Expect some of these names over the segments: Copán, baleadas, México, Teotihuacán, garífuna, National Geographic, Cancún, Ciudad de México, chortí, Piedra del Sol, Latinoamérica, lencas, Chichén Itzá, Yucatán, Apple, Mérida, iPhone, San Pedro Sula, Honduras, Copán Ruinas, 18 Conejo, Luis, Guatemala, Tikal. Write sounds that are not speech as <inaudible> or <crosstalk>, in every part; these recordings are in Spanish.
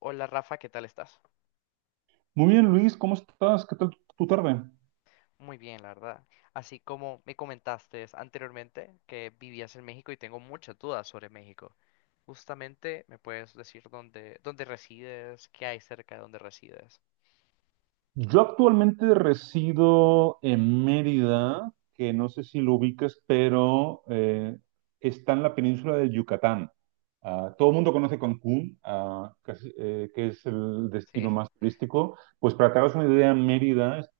Hola Rafa, ¿qué tal estás? Muy bien, Luis, ¿cómo estás? ¿Qué tal tu tarde? Muy bien, la verdad. Así como me comentaste anteriormente que vivías en México y tengo muchas dudas sobre México. Justamente, ¿me puedes decir dónde resides? ¿Qué hay cerca de donde resides? <laughs> Yo actualmente resido en Mérida, que no sé si lo ubicas, pero está en la península de Yucatán. Ah, todo el mundo conoce Cancún, casi, que es el destino Sí. más turístico. Pues para que te hagas una idea, Mérida es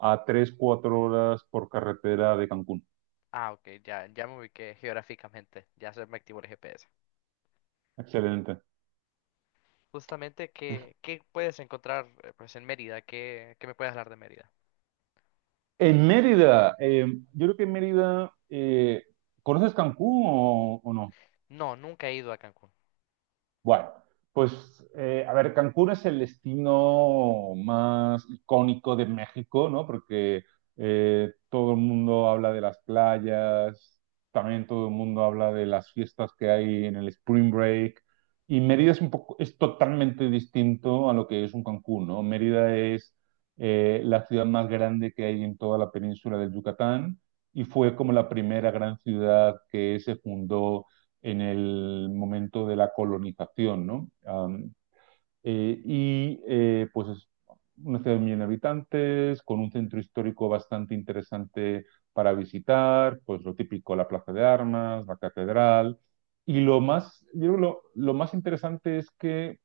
a tres cuatro horas por carretera de Cancún. Ah, ok, ya me ubiqué geográficamente. Ya se me activó el GPS. Excelente. Justamente, ¿qué puedes encontrar pues, en Mérida? ¿Qué me puedes hablar de Mérida? En Mérida, yo creo que en Mérida, ¿conoces Cancún o no? No, nunca he ido a Cancún. Bueno, pues a ver, Cancún es el destino más icónico de México, ¿no? Porque todo el mundo habla de las playas, también todo el mundo habla de las fiestas que hay en el Spring Break. Y Mérida es un poco, es totalmente distinto a lo que es un Cancún, ¿no? Mérida es la ciudad más grande que hay en toda la península del Yucatán y fue como la primera gran ciudad que se fundó en el momento de la colonización, ¿no? Um, y Pues es una ciudad de 1 millón de habitantes, con un centro histórico bastante interesante para visitar, pues lo típico, la Plaza de Armas, la Catedral. Y lo más, yo creo lo más interesante es que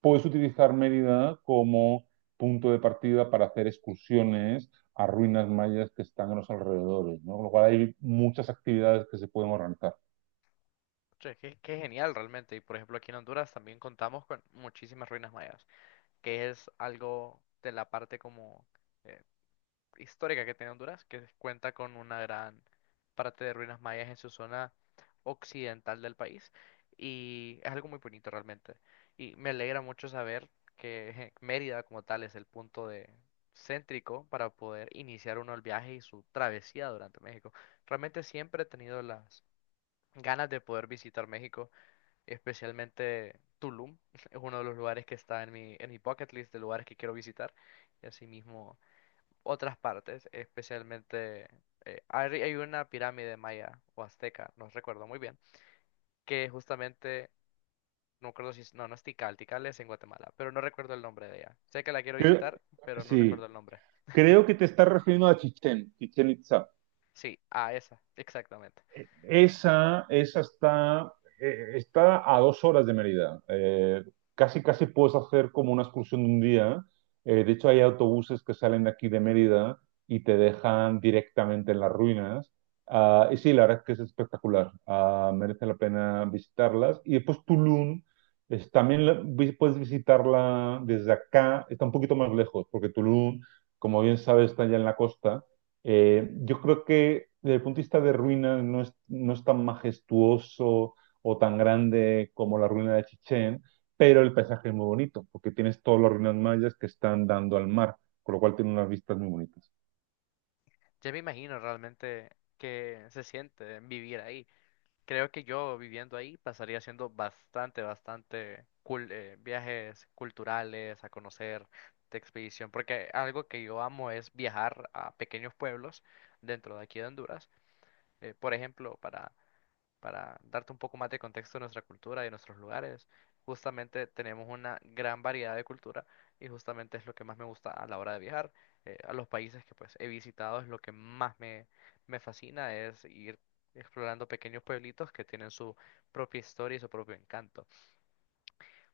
puedes utilizar Mérida como punto de partida para hacer excursiones a ruinas mayas que están en los alrededores, ¿no? Con lo cual hay muchas actividades que se pueden organizar. Che, qué genial realmente. Y por ejemplo, aquí en Honduras también contamos con muchísimas ruinas mayas, que es algo de la parte como eh, histórica que tiene Honduras, que cuenta con una gran parte de ruinas mayas en su zona occidental del país, y es algo muy bonito realmente. Y me alegra mucho saber que Mérida como tal es el punto de céntrico para poder iniciar uno el viaje y su travesía durante México. Realmente siempre he tenido las ganas de poder visitar México, especialmente Tulum. <laughs> Es uno de los lugares que está en mi bucket list de lugares que quiero visitar. Y asimismo otras partes, especialmente hay una pirámide maya o azteca, no recuerdo muy bien, que justamente, no recuerdo si es, no, no es Tikal, Tikal es en Guatemala, pero no recuerdo el nombre de ella. Sé que la quiero Que, visitar, pero no sí, recuerdo el nombre. creo que te estás refiriendo a Chichén. Chichén Itzá. Sí, a esa, exactamente. Esa está a 2 horas de Mérida. Casi puedes hacer como una excursión de un día. De hecho, hay autobuses que salen de aquí de Mérida y te dejan directamente en las ruinas. Ah, y sí, la verdad es que es espectacular. Ah, merece la pena visitarlas. Y después Tulum, puedes visitarla desde acá. Está un poquito más lejos, porque Tulum, como bien sabes, está ya en la costa. Yo creo que desde el punto de vista de ruinas no es, tan majestuoso o tan grande como la ruina de Chichén, pero el paisaje es muy bonito, porque tienes todas las ruinas mayas que están dando al mar, con lo cual tiene unas vistas muy bonitas. Ya me imagino realmente que se siente vivir ahí. Creo que yo viviendo ahí pasaría haciendo viajes culturales, a conocer de expedición, porque algo que yo amo es viajar a pequeños pueblos dentro de aquí de Honduras. Por ejemplo, para darte un poco más de contexto de nuestra cultura y de nuestros lugares, justamente tenemos una gran variedad de cultura y justamente es lo que más me gusta a la hora de viajar. A los países que pues he visitado es lo que más me fascina, es ir explorando pequeños pueblitos que tienen su propia historia y su propio encanto.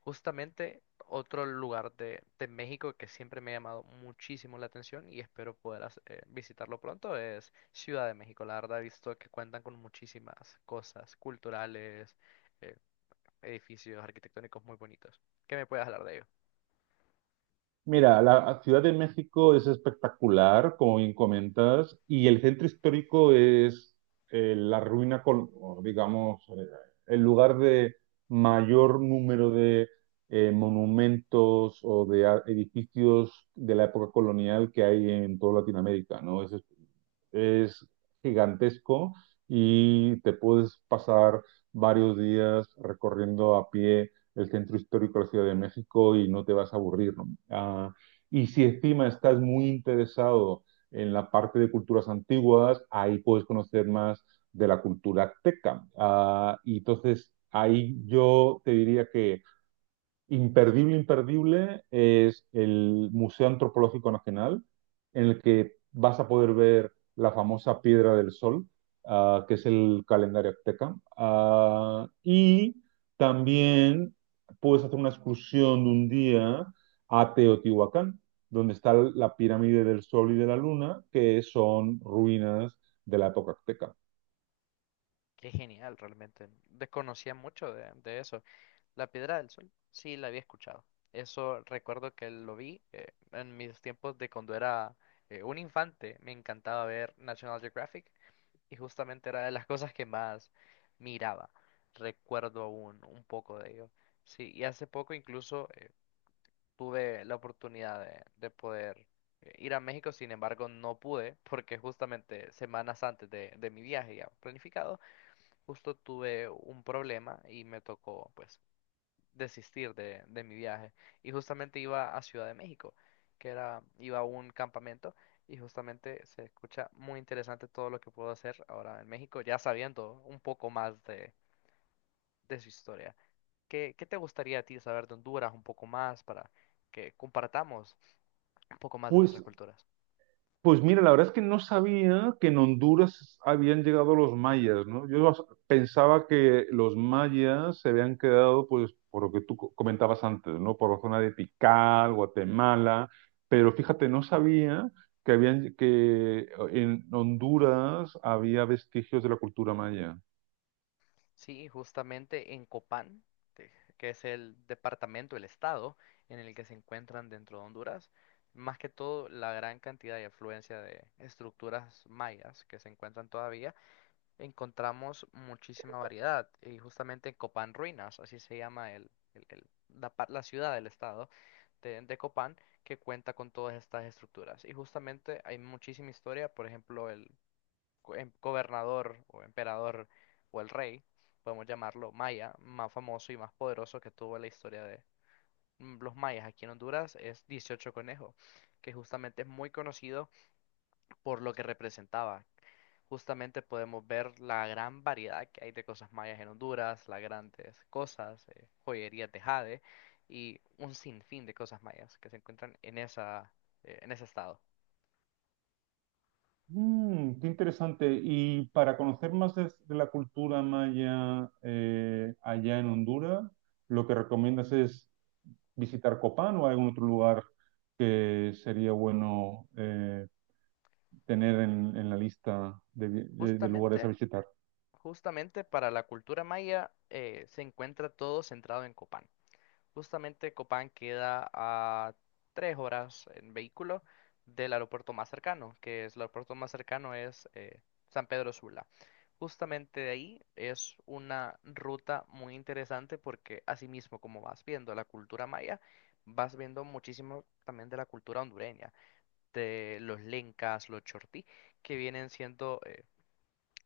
Justamente otro lugar de México que siempre me ha llamado muchísimo la atención y espero poder visitarlo pronto es Ciudad de México. La verdad he visto que cuentan con muchísimas cosas culturales, eh, edificios arquitectónicos muy bonitos. ¿Qué me puedes hablar de ello? Mira, la Ciudad de México es espectacular, como bien comentas, y el centro histórico es la ruina con, o digamos, el lugar de mayor número de monumentos o de edificios de la época colonial que hay en toda Latinoamérica, ¿no? Es gigantesco y te puedes pasar varios días recorriendo a pie el centro histórico de la Ciudad de México y no te vas a aburrir, ¿no? Ah, y si encima estás muy interesado en la parte de culturas antiguas, ahí puedes conocer más de la cultura azteca. Ah, y entonces ahí yo te diría que imperdible, imperdible es el Museo Antropológico Nacional, en el que vas a poder ver la famosa Piedra del Sol, ah, que es el calendario azteca. Ah, y también puedes hacer una excursión de un día a Teotihuacán, donde está la pirámide del Sol y de la Luna, que son ruinas de la época azteca. Qué genial, realmente. Desconocía mucho de eso. La Piedra del Sol, sí, la había escuchado. Eso recuerdo que lo vi en mis tiempos de cuando era un infante. Me encantaba ver National Geographic. Y justamente era de las cosas que más miraba. Recuerdo aún un poco de ello. Sí, y hace poco incluso tuve la oportunidad de poder ir a México, sin embargo no pude porque justamente semanas antes de mi viaje ya planificado, justo tuve un problema y me tocó pues desistir de mi viaje. Y justamente iba a Ciudad de México, que era, iba a un campamento, y justamente se escucha muy interesante todo lo que puedo hacer ahora en México, ya sabiendo un poco más de su historia. ¿Qué te gustaría a ti saber de Honduras un poco más para que compartamos un poco más de nuestras Pues culturas? Pues mira, la verdad es que no sabía que en Honduras habían llegado los mayas, ¿no? Yo pensaba que los mayas se habían quedado, pues, por lo que tú comentabas antes, ¿no? Por la zona de Tikal, Guatemala, pero fíjate, no sabía que en Honduras había vestigios de la cultura maya. Sí, justamente en Copán, te- que es el departamento, el estado en el que se encuentran dentro de Honduras, más que todo la gran cantidad y afluencia de estructuras mayas que se encuentran todavía, encontramos muchísima variedad. Y justamente en Copán Ruinas, así se llama la ciudad del estado de Copán, que cuenta con todas estas estructuras. Y justamente hay muchísima historia, por ejemplo, gobernador o emperador o el rey, podemos llamarlo maya, más famoso y más poderoso que tuvo la historia de los mayas aquí en Honduras, es 18 Conejo, que justamente es muy conocido por lo que representaba. Justamente podemos ver la gran variedad que hay de cosas mayas en Honduras, las grandes cosas, joyerías de jade y un sinfín de cosas mayas que se encuentran en en ese estado. Mm, qué interesante. Y para conocer más de la cultura maya, allá en Honduras, ¿lo que recomiendas es visitar Copán o hay algún otro lugar que sería bueno, tener en la lista de lugares a Justamente visitar? Justamente para la cultura maya se encuentra todo centrado en Copán. Justamente Copán queda a tres horas en vehículo del aeropuerto más cercano, que es el aeropuerto más cercano es San Pedro Sula. Justamente de ahí es una ruta muy interesante porque asimismo como vas viendo la cultura maya, vas viendo muchísimo también de la cultura hondureña, de los lencas, los chortí, que vienen siendo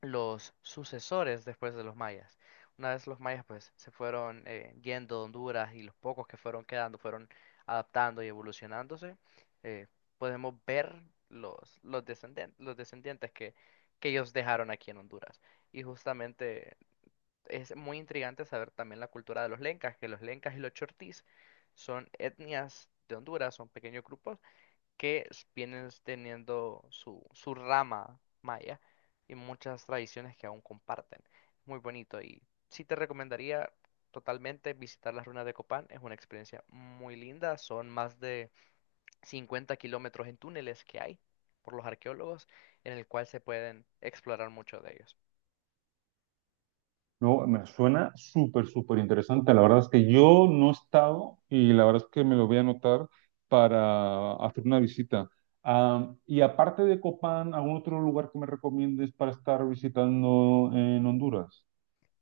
los sucesores después de los mayas. Una vez los mayas pues se fueron yendo de Honduras, y los pocos que fueron quedando fueron adaptando y evolucionándose, eh, podemos ver los los descendientes que ellos dejaron aquí en Honduras. Y justamente es muy intrigante saber también la cultura de los lencas, que los lencas y los chortís son etnias de Honduras, son pequeños grupos que vienen teniendo su rama maya y muchas tradiciones que aún comparten. Muy bonito, y sí te recomendaría totalmente visitar las ruinas de Copán. Es una experiencia muy linda. Son más de 50 kilómetros en túneles que hay por los arqueólogos en el cual se pueden explorar mucho de ellos. No, me suena súper, súper interesante. La verdad es que yo no he estado y la verdad es que me lo voy a anotar para hacer una visita. Ah, y aparte de Copán, ¿algún otro lugar que me recomiendes para estar visitando en Honduras?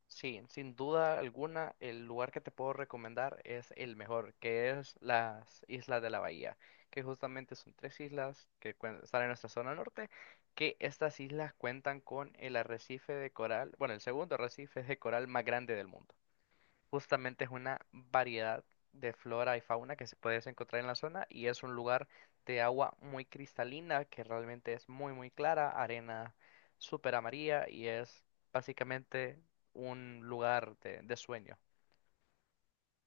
Sí, sin duda alguna, el lugar que te puedo recomendar es el mejor, que es las Islas de la Bahía, que justamente son tres islas que están en nuestra zona norte, que estas islas cuentan con el arrecife de coral, bueno, el segundo arrecife de coral más grande del mundo. Justamente es una variedad de flora y fauna que se puede encontrar en la zona y es un lugar de agua muy cristalina que realmente es muy muy clara, arena súper amarilla y es básicamente un lugar de sueño.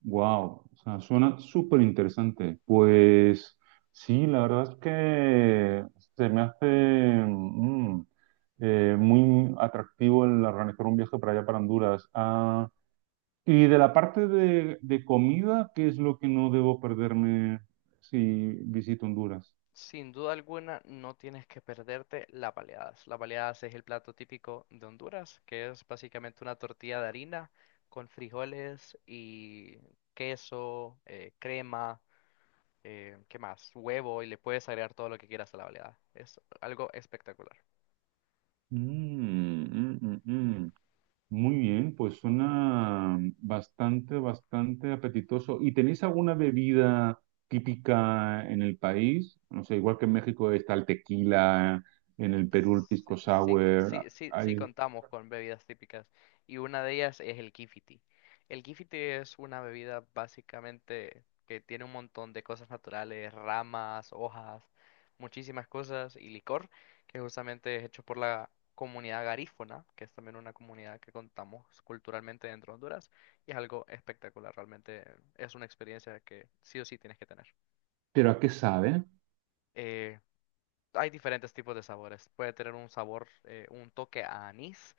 Wow, o sea, suena súper interesante. Pues sí, la verdad es que se me hace mm, muy atractivo el organizar un viaje para allá, para Honduras. Ah, y de la parte de comida, ¿qué es lo que no debo perderme si visito Honduras? Sin duda alguna no tienes que perderte las baleadas. Las baleadas es el plato típico de Honduras, que es básicamente una tortilla de harina con frijoles y queso, crema. ¿Qué más? Huevo, y le puedes agregar todo lo que quieras a la baleada. Es algo espectacular. Mm, mm, mm, mm. Muy bien, pues suena bastante, bastante apetitoso. ¿Y tenéis alguna bebida típica en el país? No sé, igual que en México está el tequila, en el Perú el pisco Sí, sour. sí, sí, sí, sí contamos con bebidas típicas y una de ellas es el kifiti. El kifiti es una bebida básicamente que tiene un montón de cosas naturales, ramas, hojas, muchísimas cosas y licor, que justamente es hecho por la comunidad garífuna, que es también una comunidad que contamos culturalmente dentro de Honduras, y es algo espectacular, realmente es una experiencia que sí o sí tienes que tener. ¿Pero a qué sabe? Eh, Hay diferentes tipos de sabores. Puede tener un sabor, un toque a anís,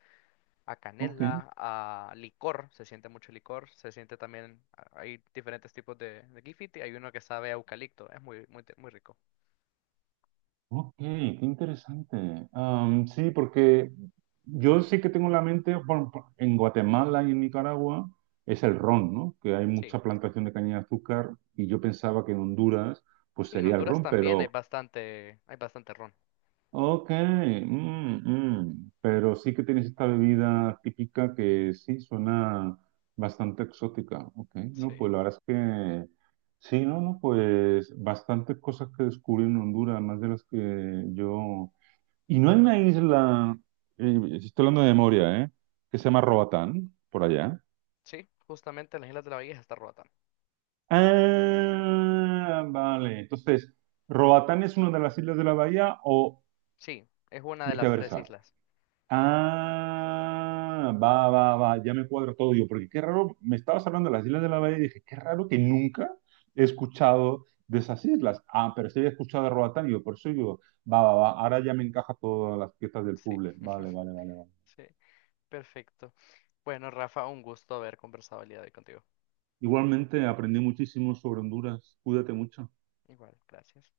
a Ok, canela, a licor. Se siente mucho licor. Se siente también, hay diferentes tipos de Gifiti. Hay uno que sabe a eucalipto. Es muy rico. ok, qué interesante. Sí, porque yo sí que tengo en la mente, bueno, en Guatemala y en Nicaragua es el ron, ¿no? Que hay Sí. mucha plantación de caña de azúcar y yo pensaba que en Honduras pues Sí, en sería el Honduras ron, también pero... hay bastante ron. Ok, mm, mm. Pero sí que tienes esta bebida típica que sí suena bastante exótica. Ok, Sí. no, pues la verdad es que sí, no, no, pues bastantes cosas que descubrí en Honduras, más de las que yo. Y no hay una isla, estoy hablando de memoria, ¿eh? Que se llama Roatán, por allá. Sí, justamente las Islas de la Bahía está Roatán. Ah, vale. Entonces, ¿Roatán es una de las islas de la bahía o Sí, es una de las tres viceversa? islas. Ah, va, va, va, ya me cuadra todo. Yo, porque qué raro, me estabas hablando de las Islas de la Bahía y dije, qué raro que nunca he escuchado de esas islas. Ah, pero sí había escuchado de Roatán, y yo, por eso yo, va, va, va, ahora ya me encaja todas las piezas del Sí. puzzle. Vale, <laughs> vale, vale, vale. Sí, perfecto. Bueno, Rafa, un gusto haber conversado el día de hoy contigo. Igualmente aprendí muchísimo sobre Honduras. Cuídate mucho. Igual, gracias.